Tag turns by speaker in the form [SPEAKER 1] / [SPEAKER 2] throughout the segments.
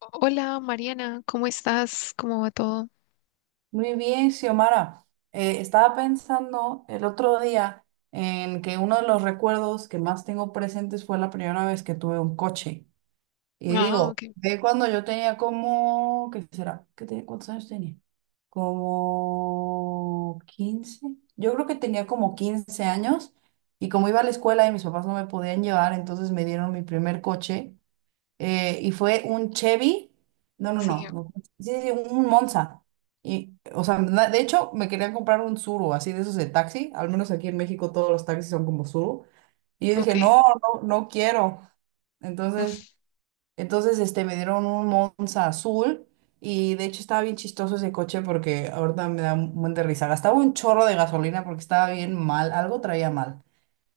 [SPEAKER 1] Hola Mariana, ¿cómo estás? ¿Cómo va todo?
[SPEAKER 2] Muy bien, Xiomara. Estaba pensando el otro día en que uno de los recuerdos que más tengo presentes fue la primera vez que tuve un coche. Y
[SPEAKER 1] Ah,
[SPEAKER 2] digo,
[SPEAKER 1] ok,
[SPEAKER 2] de cuando yo tenía como, ¿qué será? ¿Qué tenía? ¿Cuántos años tenía? Como 15. Yo creo que tenía como 15 años y como iba a la escuela y mis papás no me podían llevar, entonces me dieron mi primer coche, y fue un Chevy, no, no,
[SPEAKER 1] sí,
[SPEAKER 2] no, no, sí, sí, un Monza. Y, o sea, de hecho, me querían comprar un Tsuru, así de esos de taxi, al menos aquí en México todos los taxis son como Tsuru. Y yo dije,
[SPEAKER 1] ok,
[SPEAKER 2] no, no, no quiero. Entonces, entonces, me dieron un Monza azul y de hecho estaba bien chistoso ese coche porque ahorita me da un buen de risa. Gastaba un chorro de gasolina porque estaba bien mal, algo traía mal.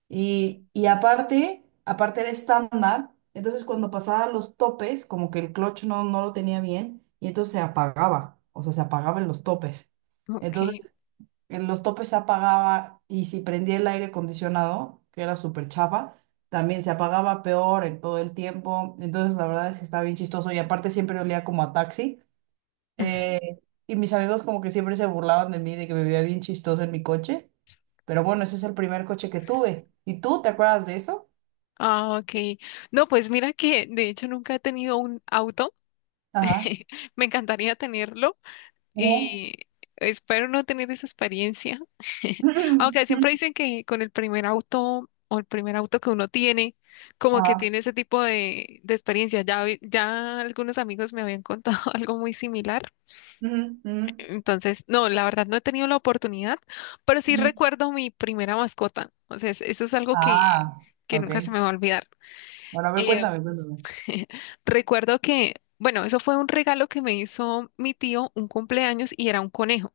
[SPEAKER 2] Y, aparte era estándar, entonces cuando pasaba los topes, como que el clutch no lo tenía bien, y entonces se apagaba, o sea, se apagaba en los topes.
[SPEAKER 1] ok.
[SPEAKER 2] Entonces, en los topes se apagaba, y si prendía el aire acondicionado, que era súper chafa, también se apagaba peor en todo el tiempo. Entonces, la verdad es que estaba bien chistoso, y aparte siempre olía como a taxi. Eh, y mis amigos como que siempre se burlaban de mí, de que me veía bien chistoso en mi coche. Pero bueno, ese es el primer coche que tuve. ¿Y tú te acuerdas de eso?
[SPEAKER 1] Ah, ok. No, pues mira que de hecho nunca he tenido un auto.
[SPEAKER 2] Ajá.
[SPEAKER 1] Me encantaría tenerlo
[SPEAKER 2] Ujú.
[SPEAKER 1] y espero no tener esa experiencia. Aunque siempre dicen que con el primer auto o el primer auto que uno tiene, como que
[SPEAKER 2] Ajá.
[SPEAKER 1] tiene ese tipo de experiencia. Ya, algunos amigos me habían contado algo muy similar.
[SPEAKER 2] Ujú, ujú,
[SPEAKER 1] Entonces, no, la verdad no he tenido la oportunidad, pero sí
[SPEAKER 2] ujú.
[SPEAKER 1] recuerdo mi primera mascota. O sea, eso es algo que,
[SPEAKER 2] Ah,
[SPEAKER 1] que
[SPEAKER 2] ok.
[SPEAKER 1] nunca se me va a olvidar.
[SPEAKER 2] Bueno, a ver,
[SPEAKER 1] Eh,
[SPEAKER 2] cuéntame, cuéntame.
[SPEAKER 1] recuerdo que, bueno, eso fue un regalo que me hizo mi tío un cumpleaños y era un conejo.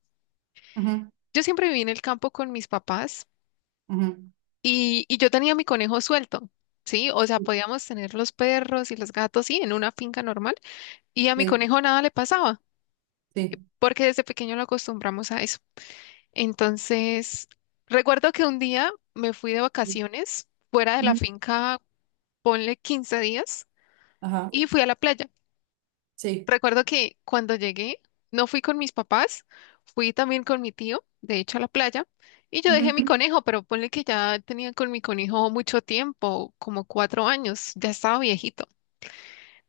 [SPEAKER 2] Ujú,
[SPEAKER 1] Yo siempre viví en el campo con mis papás
[SPEAKER 2] ujú.
[SPEAKER 1] y yo tenía mi conejo suelto, ¿sí? O sea, podíamos tener los perros y los gatos, sí, en una finca normal y a mi
[SPEAKER 2] Sí,
[SPEAKER 1] conejo nada le pasaba
[SPEAKER 2] sí,
[SPEAKER 1] porque desde pequeño lo acostumbramos a eso. Entonces, recuerdo que un día me fui de
[SPEAKER 2] sí.
[SPEAKER 1] vacaciones fuera de la
[SPEAKER 2] Ujú.
[SPEAKER 1] finca, ponle 15 días,
[SPEAKER 2] Ajá.
[SPEAKER 1] y fui a la playa.
[SPEAKER 2] Sí.
[SPEAKER 1] Recuerdo que cuando llegué, no fui con mis papás, fui también con mi tío, de hecho, a la playa, y yo dejé mi
[SPEAKER 2] Ujú.
[SPEAKER 1] conejo, pero ponle que ya tenía con mi conejo mucho tiempo, como 4 años, ya estaba viejito.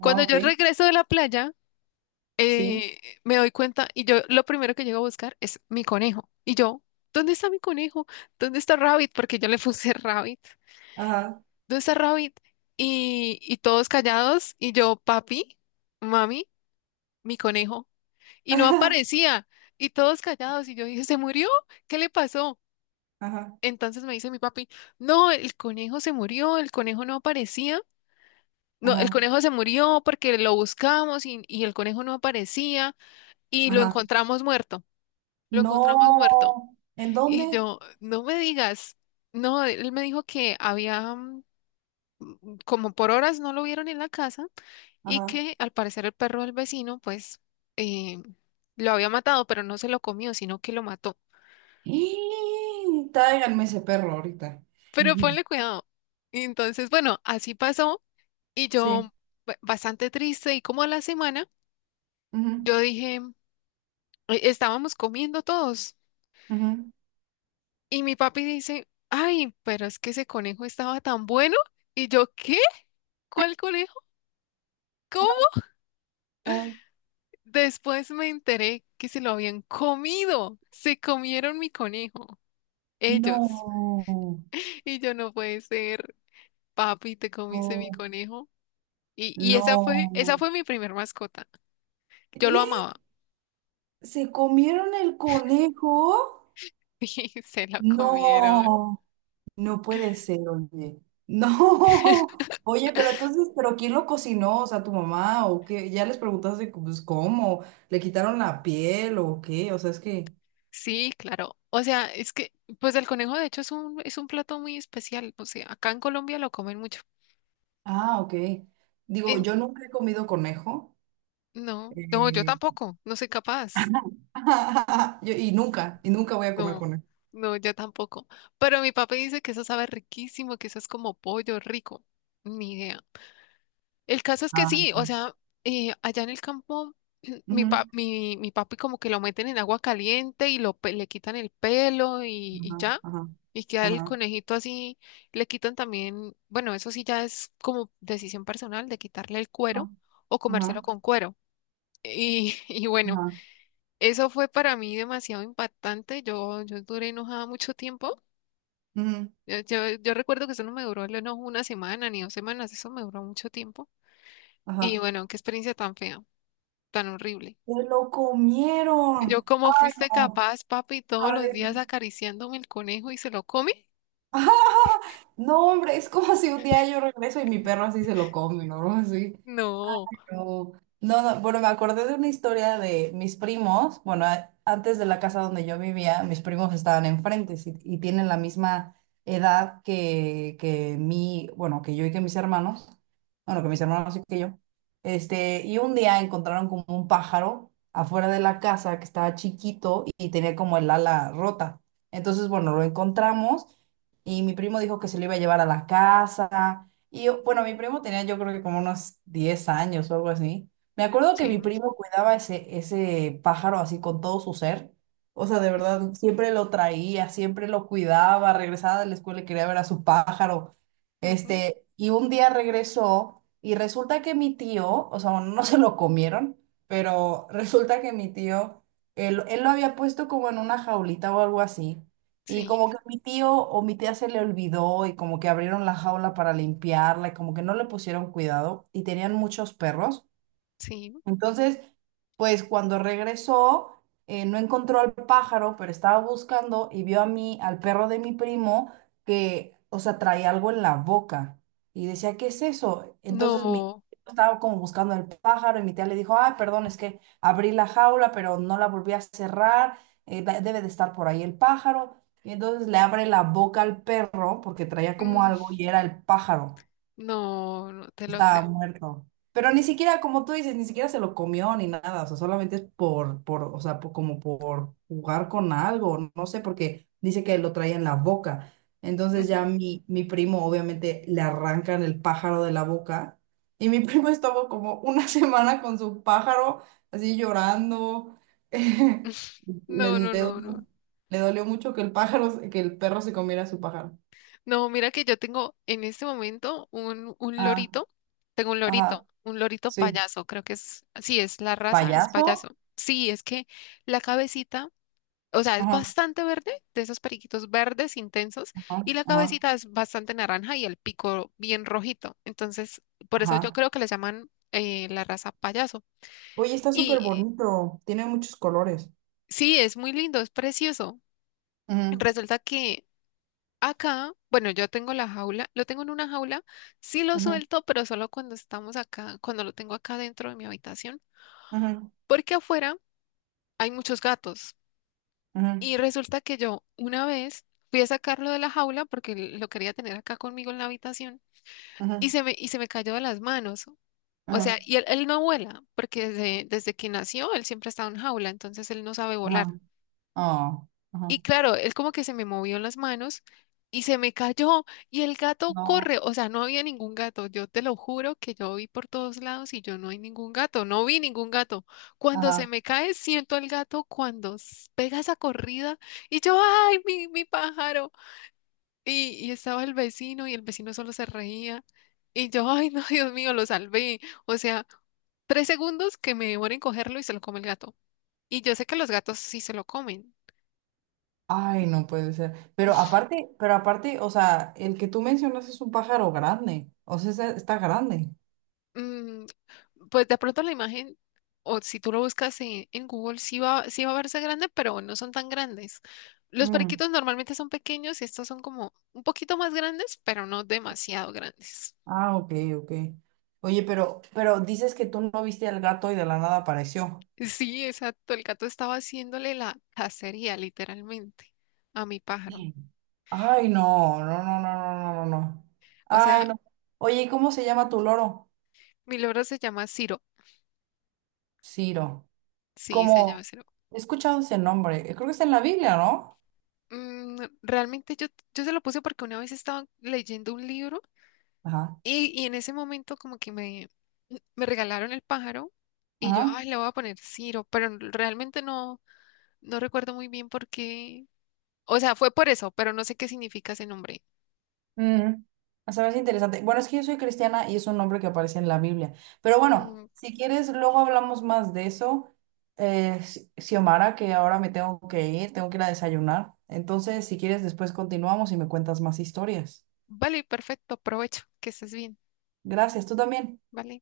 [SPEAKER 2] Ah,
[SPEAKER 1] Cuando
[SPEAKER 2] ok.
[SPEAKER 1] yo regreso de la playa,
[SPEAKER 2] Sí.
[SPEAKER 1] eh, me doy cuenta y yo lo primero que llego a buscar es mi conejo. Y yo, ¿dónde está mi conejo? ¿Dónde está Rabbit? Porque yo le puse Rabbit.
[SPEAKER 2] Ajá.
[SPEAKER 1] ¿Dónde está Rabbit? Y todos callados y yo, papi, mami, mi conejo. Y no aparecía. Y todos callados y yo dije, ¿se murió? ¿Qué le pasó?
[SPEAKER 2] Ajá. Ajá.
[SPEAKER 1] Entonces me dice mi papi, no, el conejo se murió, el conejo no aparecía. No, el
[SPEAKER 2] Ajá.
[SPEAKER 1] conejo se murió porque lo buscamos y el conejo no aparecía y lo
[SPEAKER 2] Ajá.
[SPEAKER 1] encontramos muerto. Lo encontramos muerto.
[SPEAKER 2] No. ¿En
[SPEAKER 1] Y
[SPEAKER 2] dónde?
[SPEAKER 1] yo, no me digas, no, él me dijo que había, como por horas no lo vieron en la casa y
[SPEAKER 2] Ajá.
[SPEAKER 1] que al parecer el perro del vecino, pues, eh, lo había matado, pero no se lo comió, sino que lo mató.
[SPEAKER 2] Y tráiganme ese perro ahorita.
[SPEAKER 1] Pero ponle cuidado. Y entonces, bueno, así pasó y
[SPEAKER 2] Sí.
[SPEAKER 1] yo, bastante triste y como a la semana,
[SPEAKER 2] Ujú,
[SPEAKER 1] yo dije, estábamos comiendo todos
[SPEAKER 2] ujú.
[SPEAKER 1] y mi papi dice, ay, pero es que ese conejo estaba tan bueno. Y yo, ¿qué? ¿Cuál conejo? Cómo
[SPEAKER 2] Ah, ah,
[SPEAKER 1] Después me enteré que se lo habían comido. Se comieron mi conejo, ellos.
[SPEAKER 2] no.
[SPEAKER 1] Y yo no puede ser, papi, te comiste mi
[SPEAKER 2] Oh,
[SPEAKER 1] conejo. Y esa fue,
[SPEAKER 2] no.
[SPEAKER 1] esa fue mi primer mascota. Yo lo
[SPEAKER 2] ¿Eh?
[SPEAKER 1] amaba
[SPEAKER 2] ¿Se comieron el conejo?
[SPEAKER 1] y se lo comieron.
[SPEAKER 2] No. No puede ser, oye. No. Oye, pero entonces, ¿pero quién lo cocinó? O sea, ¿tu mamá o qué? Ya les preguntaste, pues, ¿cómo? ¿Le quitaron la piel o qué? O sea, es que...
[SPEAKER 1] Sí, claro. O sea, es que, pues el conejo de hecho es un, plato muy especial. O sea, acá en Colombia lo comen mucho.
[SPEAKER 2] Ah, ok. Digo,
[SPEAKER 1] En-
[SPEAKER 2] yo nunca he comido conejo.
[SPEAKER 1] no, no, yo
[SPEAKER 2] Eh,
[SPEAKER 1] tampoco, no soy capaz.
[SPEAKER 2] y nunca voy a comer
[SPEAKER 1] No,
[SPEAKER 2] con él.
[SPEAKER 1] no, yo tampoco. Pero mi papá dice que eso sabe riquísimo, que eso es como pollo rico. Ni idea. El caso es que
[SPEAKER 2] Ah,
[SPEAKER 1] sí, o sea, allá en el campo, mi, pa-
[SPEAKER 2] ujú,
[SPEAKER 1] mi, mi papi como que lo meten en agua caliente y le quitan el pelo y
[SPEAKER 2] ajá,
[SPEAKER 1] ya.
[SPEAKER 2] ajá,
[SPEAKER 1] Y queda el
[SPEAKER 2] ajá,
[SPEAKER 1] conejito así, le quitan también, bueno, eso sí ya es como decisión personal de quitarle el cuero o
[SPEAKER 2] ajá,
[SPEAKER 1] comérselo con cuero. Y, y bueno,
[SPEAKER 2] ajá,
[SPEAKER 1] eso fue para mí demasiado impactante. Yo duré enojada mucho tiempo
[SPEAKER 2] ujú,
[SPEAKER 1] yo recuerdo que eso no me duró no una semana ni 2 semanas, eso me duró mucho tiempo. Y
[SPEAKER 2] ajá.
[SPEAKER 1] bueno, qué experiencia tan fea, tan horrible.
[SPEAKER 2] ¡Se lo
[SPEAKER 1] Yo,
[SPEAKER 2] comieron!
[SPEAKER 1] ¿cómo
[SPEAKER 2] ¡Ay,
[SPEAKER 1] fuiste
[SPEAKER 2] no!
[SPEAKER 1] capaz, papi, todos
[SPEAKER 2] ¡Ay,
[SPEAKER 1] los días
[SPEAKER 2] no!
[SPEAKER 1] acariciándome el conejo y se lo come?
[SPEAKER 2] No, hombre, es como si un día yo regreso y mi perro así se lo come, ¿no? Así.
[SPEAKER 1] No.
[SPEAKER 2] No, no, no, bueno, me acordé de una historia de mis primos. Bueno, antes de la casa donde yo vivía, mis primos estaban enfrente sí, y tienen la misma edad que, que yo y que mis hermanos, bueno, que mis hermanos y que yo. Y un día encontraron como un pájaro afuera de la casa que estaba chiquito y tenía como el ala rota. Entonces, bueno, lo encontramos y mi primo dijo que se lo iba a llevar a la casa. Y bueno, mi primo tenía yo creo que como unos 10 años o algo así. Me acuerdo que
[SPEAKER 1] Sí,
[SPEAKER 2] mi primo cuidaba ese pájaro así con todo su ser. O sea, de verdad, siempre lo traía, siempre lo cuidaba, regresaba de la escuela y quería ver a su pájaro.
[SPEAKER 1] ujú,
[SPEAKER 2] Y un día regresó y resulta que mi tío, o sea, bueno, no se lo comieron, pero resulta que mi tío, él lo había puesto como en una jaulita o algo así. Y
[SPEAKER 1] sí,
[SPEAKER 2] como que mi tío o mi tía se le olvidó y como que abrieron la jaula para limpiarla y como que no le pusieron cuidado y tenían muchos perros.
[SPEAKER 1] sí.
[SPEAKER 2] Entonces, pues cuando regresó, no encontró al pájaro, pero estaba buscando y vio a mí, al perro de mi primo, que, o sea, traía algo en la boca. Y decía, ¿qué es eso? Entonces mi
[SPEAKER 1] No,
[SPEAKER 2] estaba como buscando al pájaro y mi tía le dijo, ah, perdón, es que abrí la jaula, pero no la volví a cerrar, debe de estar por ahí el pájaro. Y entonces le abre la boca al perro porque traía como
[SPEAKER 1] mm,
[SPEAKER 2] algo y era el pájaro.
[SPEAKER 1] no, no te lo
[SPEAKER 2] Estaba
[SPEAKER 1] creo.
[SPEAKER 2] muerto. Pero ni siquiera, como tú dices, ni siquiera se lo comió ni nada. O sea, solamente es o sea, como por jugar con algo. No, no sé, porque dice que lo traía en la boca. Entonces ya
[SPEAKER 1] Ujú.
[SPEAKER 2] mi primo, obviamente, le arrancan el pájaro de la boca. Y mi primo estuvo como una semana con su pájaro, así llorando. Le,
[SPEAKER 1] No,
[SPEAKER 2] le
[SPEAKER 1] no,
[SPEAKER 2] dolió,
[SPEAKER 1] no, no.
[SPEAKER 2] le dolió mucho que el pájaro, que el perro se comiera su pájaro.
[SPEAKER 1] No, mira que yo tengo en este momento un
[SPEAKER 2] Ah,
[SPEAKER 1] lorito, tengo
[SPEAKER 2] ajá,
[SPEAKER 1] un lorito
[SPEAKER 2] sí.
[SPEAKER 1] payaso, creo que es, sí, es la raza, es payaso.
[SPEAKER 2] ¿Payaso?
[SPEAKER 1] Sí, es que la cabecita, o sea, es
[SPEAKER 2] Ajá.
[SPEAKER 1] bastante verde, de esos periquitos verdes intensos,
[SPEAKER 2] Ajá,
[SPEAKER 1] y la
[SPEAKER 2] ajá,
[SPEAKER 1] cabecita es bastante naranja y el pico bien rojito. Entonces, por eso yo
[SPEAKER 2] ajá.
[SPEAKER 1] creo que le llaman la raza payaso.
[SPEAKER 2] Oye, está súper
[SPEAKER 1] Y
[SPEAKER 2] bonito. Tiene muchos colores.
[SPEAKER 1] sí, es muy lindo, es precioso.
[SPEAKER 2] Ujú,
[SPEAKER 1] Resulta que Acá, bueno, yo tengo la jaula, lo tengo en una jaula, sí lo
[SPEAKER 2] ujú,
[SPEAKER 1] suelto, pero solo cuando estamos acá, cuando lo tengo acá dentro de mi habitación,
[SPEAKER 2] ujú,
[SPEAKER 1] porque afuera hay muchos gatos.
[SPEAKER 2] ujú,
[SPEAKER 1] Y resulta que yo una vez fui a sacarlo de la jaula porque lo quería tener acá conmigo en la habitación y
[SPEAKER 2] ujú,
[SPEAKER 1] se me cayó de las manos. O sea,
[SPEAKER 2] ujú,
[SPEAKER 1] y él no vuela, porque desde que nació él siempre ha estado en jaula, entonces él no sabe volar.
[SPEAKER 2] ajá. Oh,
[SPEAKER 1] Y
[SPEAKER 2] ajá.
[SPEAKER 1] claro, él como que se me movió en las manos y se me cayó y el gato
[SPEAKER 2] No,
[SPEAKER 1] corre, o sea, no había ningún gato, yo te lo juro que yo vi por todos lados y yo no hay ningún gato, no vi ningún gato. Cuando se
[SPEAKER 2] ajá.
[SPEAKER 1] me cae, siento al gato cuando pega esa corrida y yo, ay, mi pájaro. Y estaba el vecino y el vecino solo se reía y yo, ay, no, Dios mío, lo salvé. O sea, 3 segundos que me demora en cogerlo y se lo come el gato. Y yo sé que los gatos sí se lo comen.
[SPEAKER 2] Ay, no puede ser. Pero aparte, o sea, el que tú mencionas es un pájaro grande. O sea, está grande.
[SPEAKER 1] Mm, pues de pronto la imagen, o si tú lo buscas en, Google, sí va a verse grande, pero no son tan grandes. Los
[SPEAKER 2] Mm,
[SPEAKER 1] periquitos normalmente son pequeños y estos son como un poquito más grandes, pero no demasiado grandes.
[SPEAKER 2] ah, ok, ok. Oye, pero dices que tú no viste al gato y de la nada apareció.
[SPEAKER 1] Sí, exacto. El gato estaba haciéndole la cacería, literalmente, a mi pájaro.
[SPEAKER 2] Ay, no, no, no, no, no, no, no, no.
[SPEAKER 1] O sea,
[SPEAKER 2] Ay, no. Oye, ¿y cómo se llama tu loro?
[SPEAKER 1] mi loro se llama Ciro.
[SPEAKER 2] Ciro.
[SPEAKER 1] Sí, se llama
[SPEAKER 2] Como,
[SPEAKER 1] Ciro.
[SPEAKER 2] he escuchado ese nombre. Creo que está en la Biblia, ¿no?
[SPEAKER 1] Mm, realmente yo se lo puse porque una vez estaba leyendo un libro
[SPEAKER 2] Ajá.
[SPEAKER 1] y en ese momento como que me regalaron el pájaro y yo,
[SPEAKER 2] Ajá.
[SPEAKER 1] ay, le voy a poner Ciro, pero realmente no recuerdo muy bien por qué. O sea, fue por eso, pero no sé qué significa ese nombre.
[SPEAKER 2] Mm. O sea, es interesante. Bueno, es que yo soy cristiana y es un nombre que aparece en la Biblia. Pero bueno,
[SPEAKER 1] Mm,
[SPEAKER 2] si quieres, luego hablamos más de eso. Xiomara, que ahora me tengo que ir a desayunar. Entonces, si quieres, después continuamos y me cuentas más historias.
[SPEAKER 1] vale, perfecto, aprovecho, que estés bien.
[SPEAKER 2] Gracias, tú también.
[SPEAKER 1] Vale.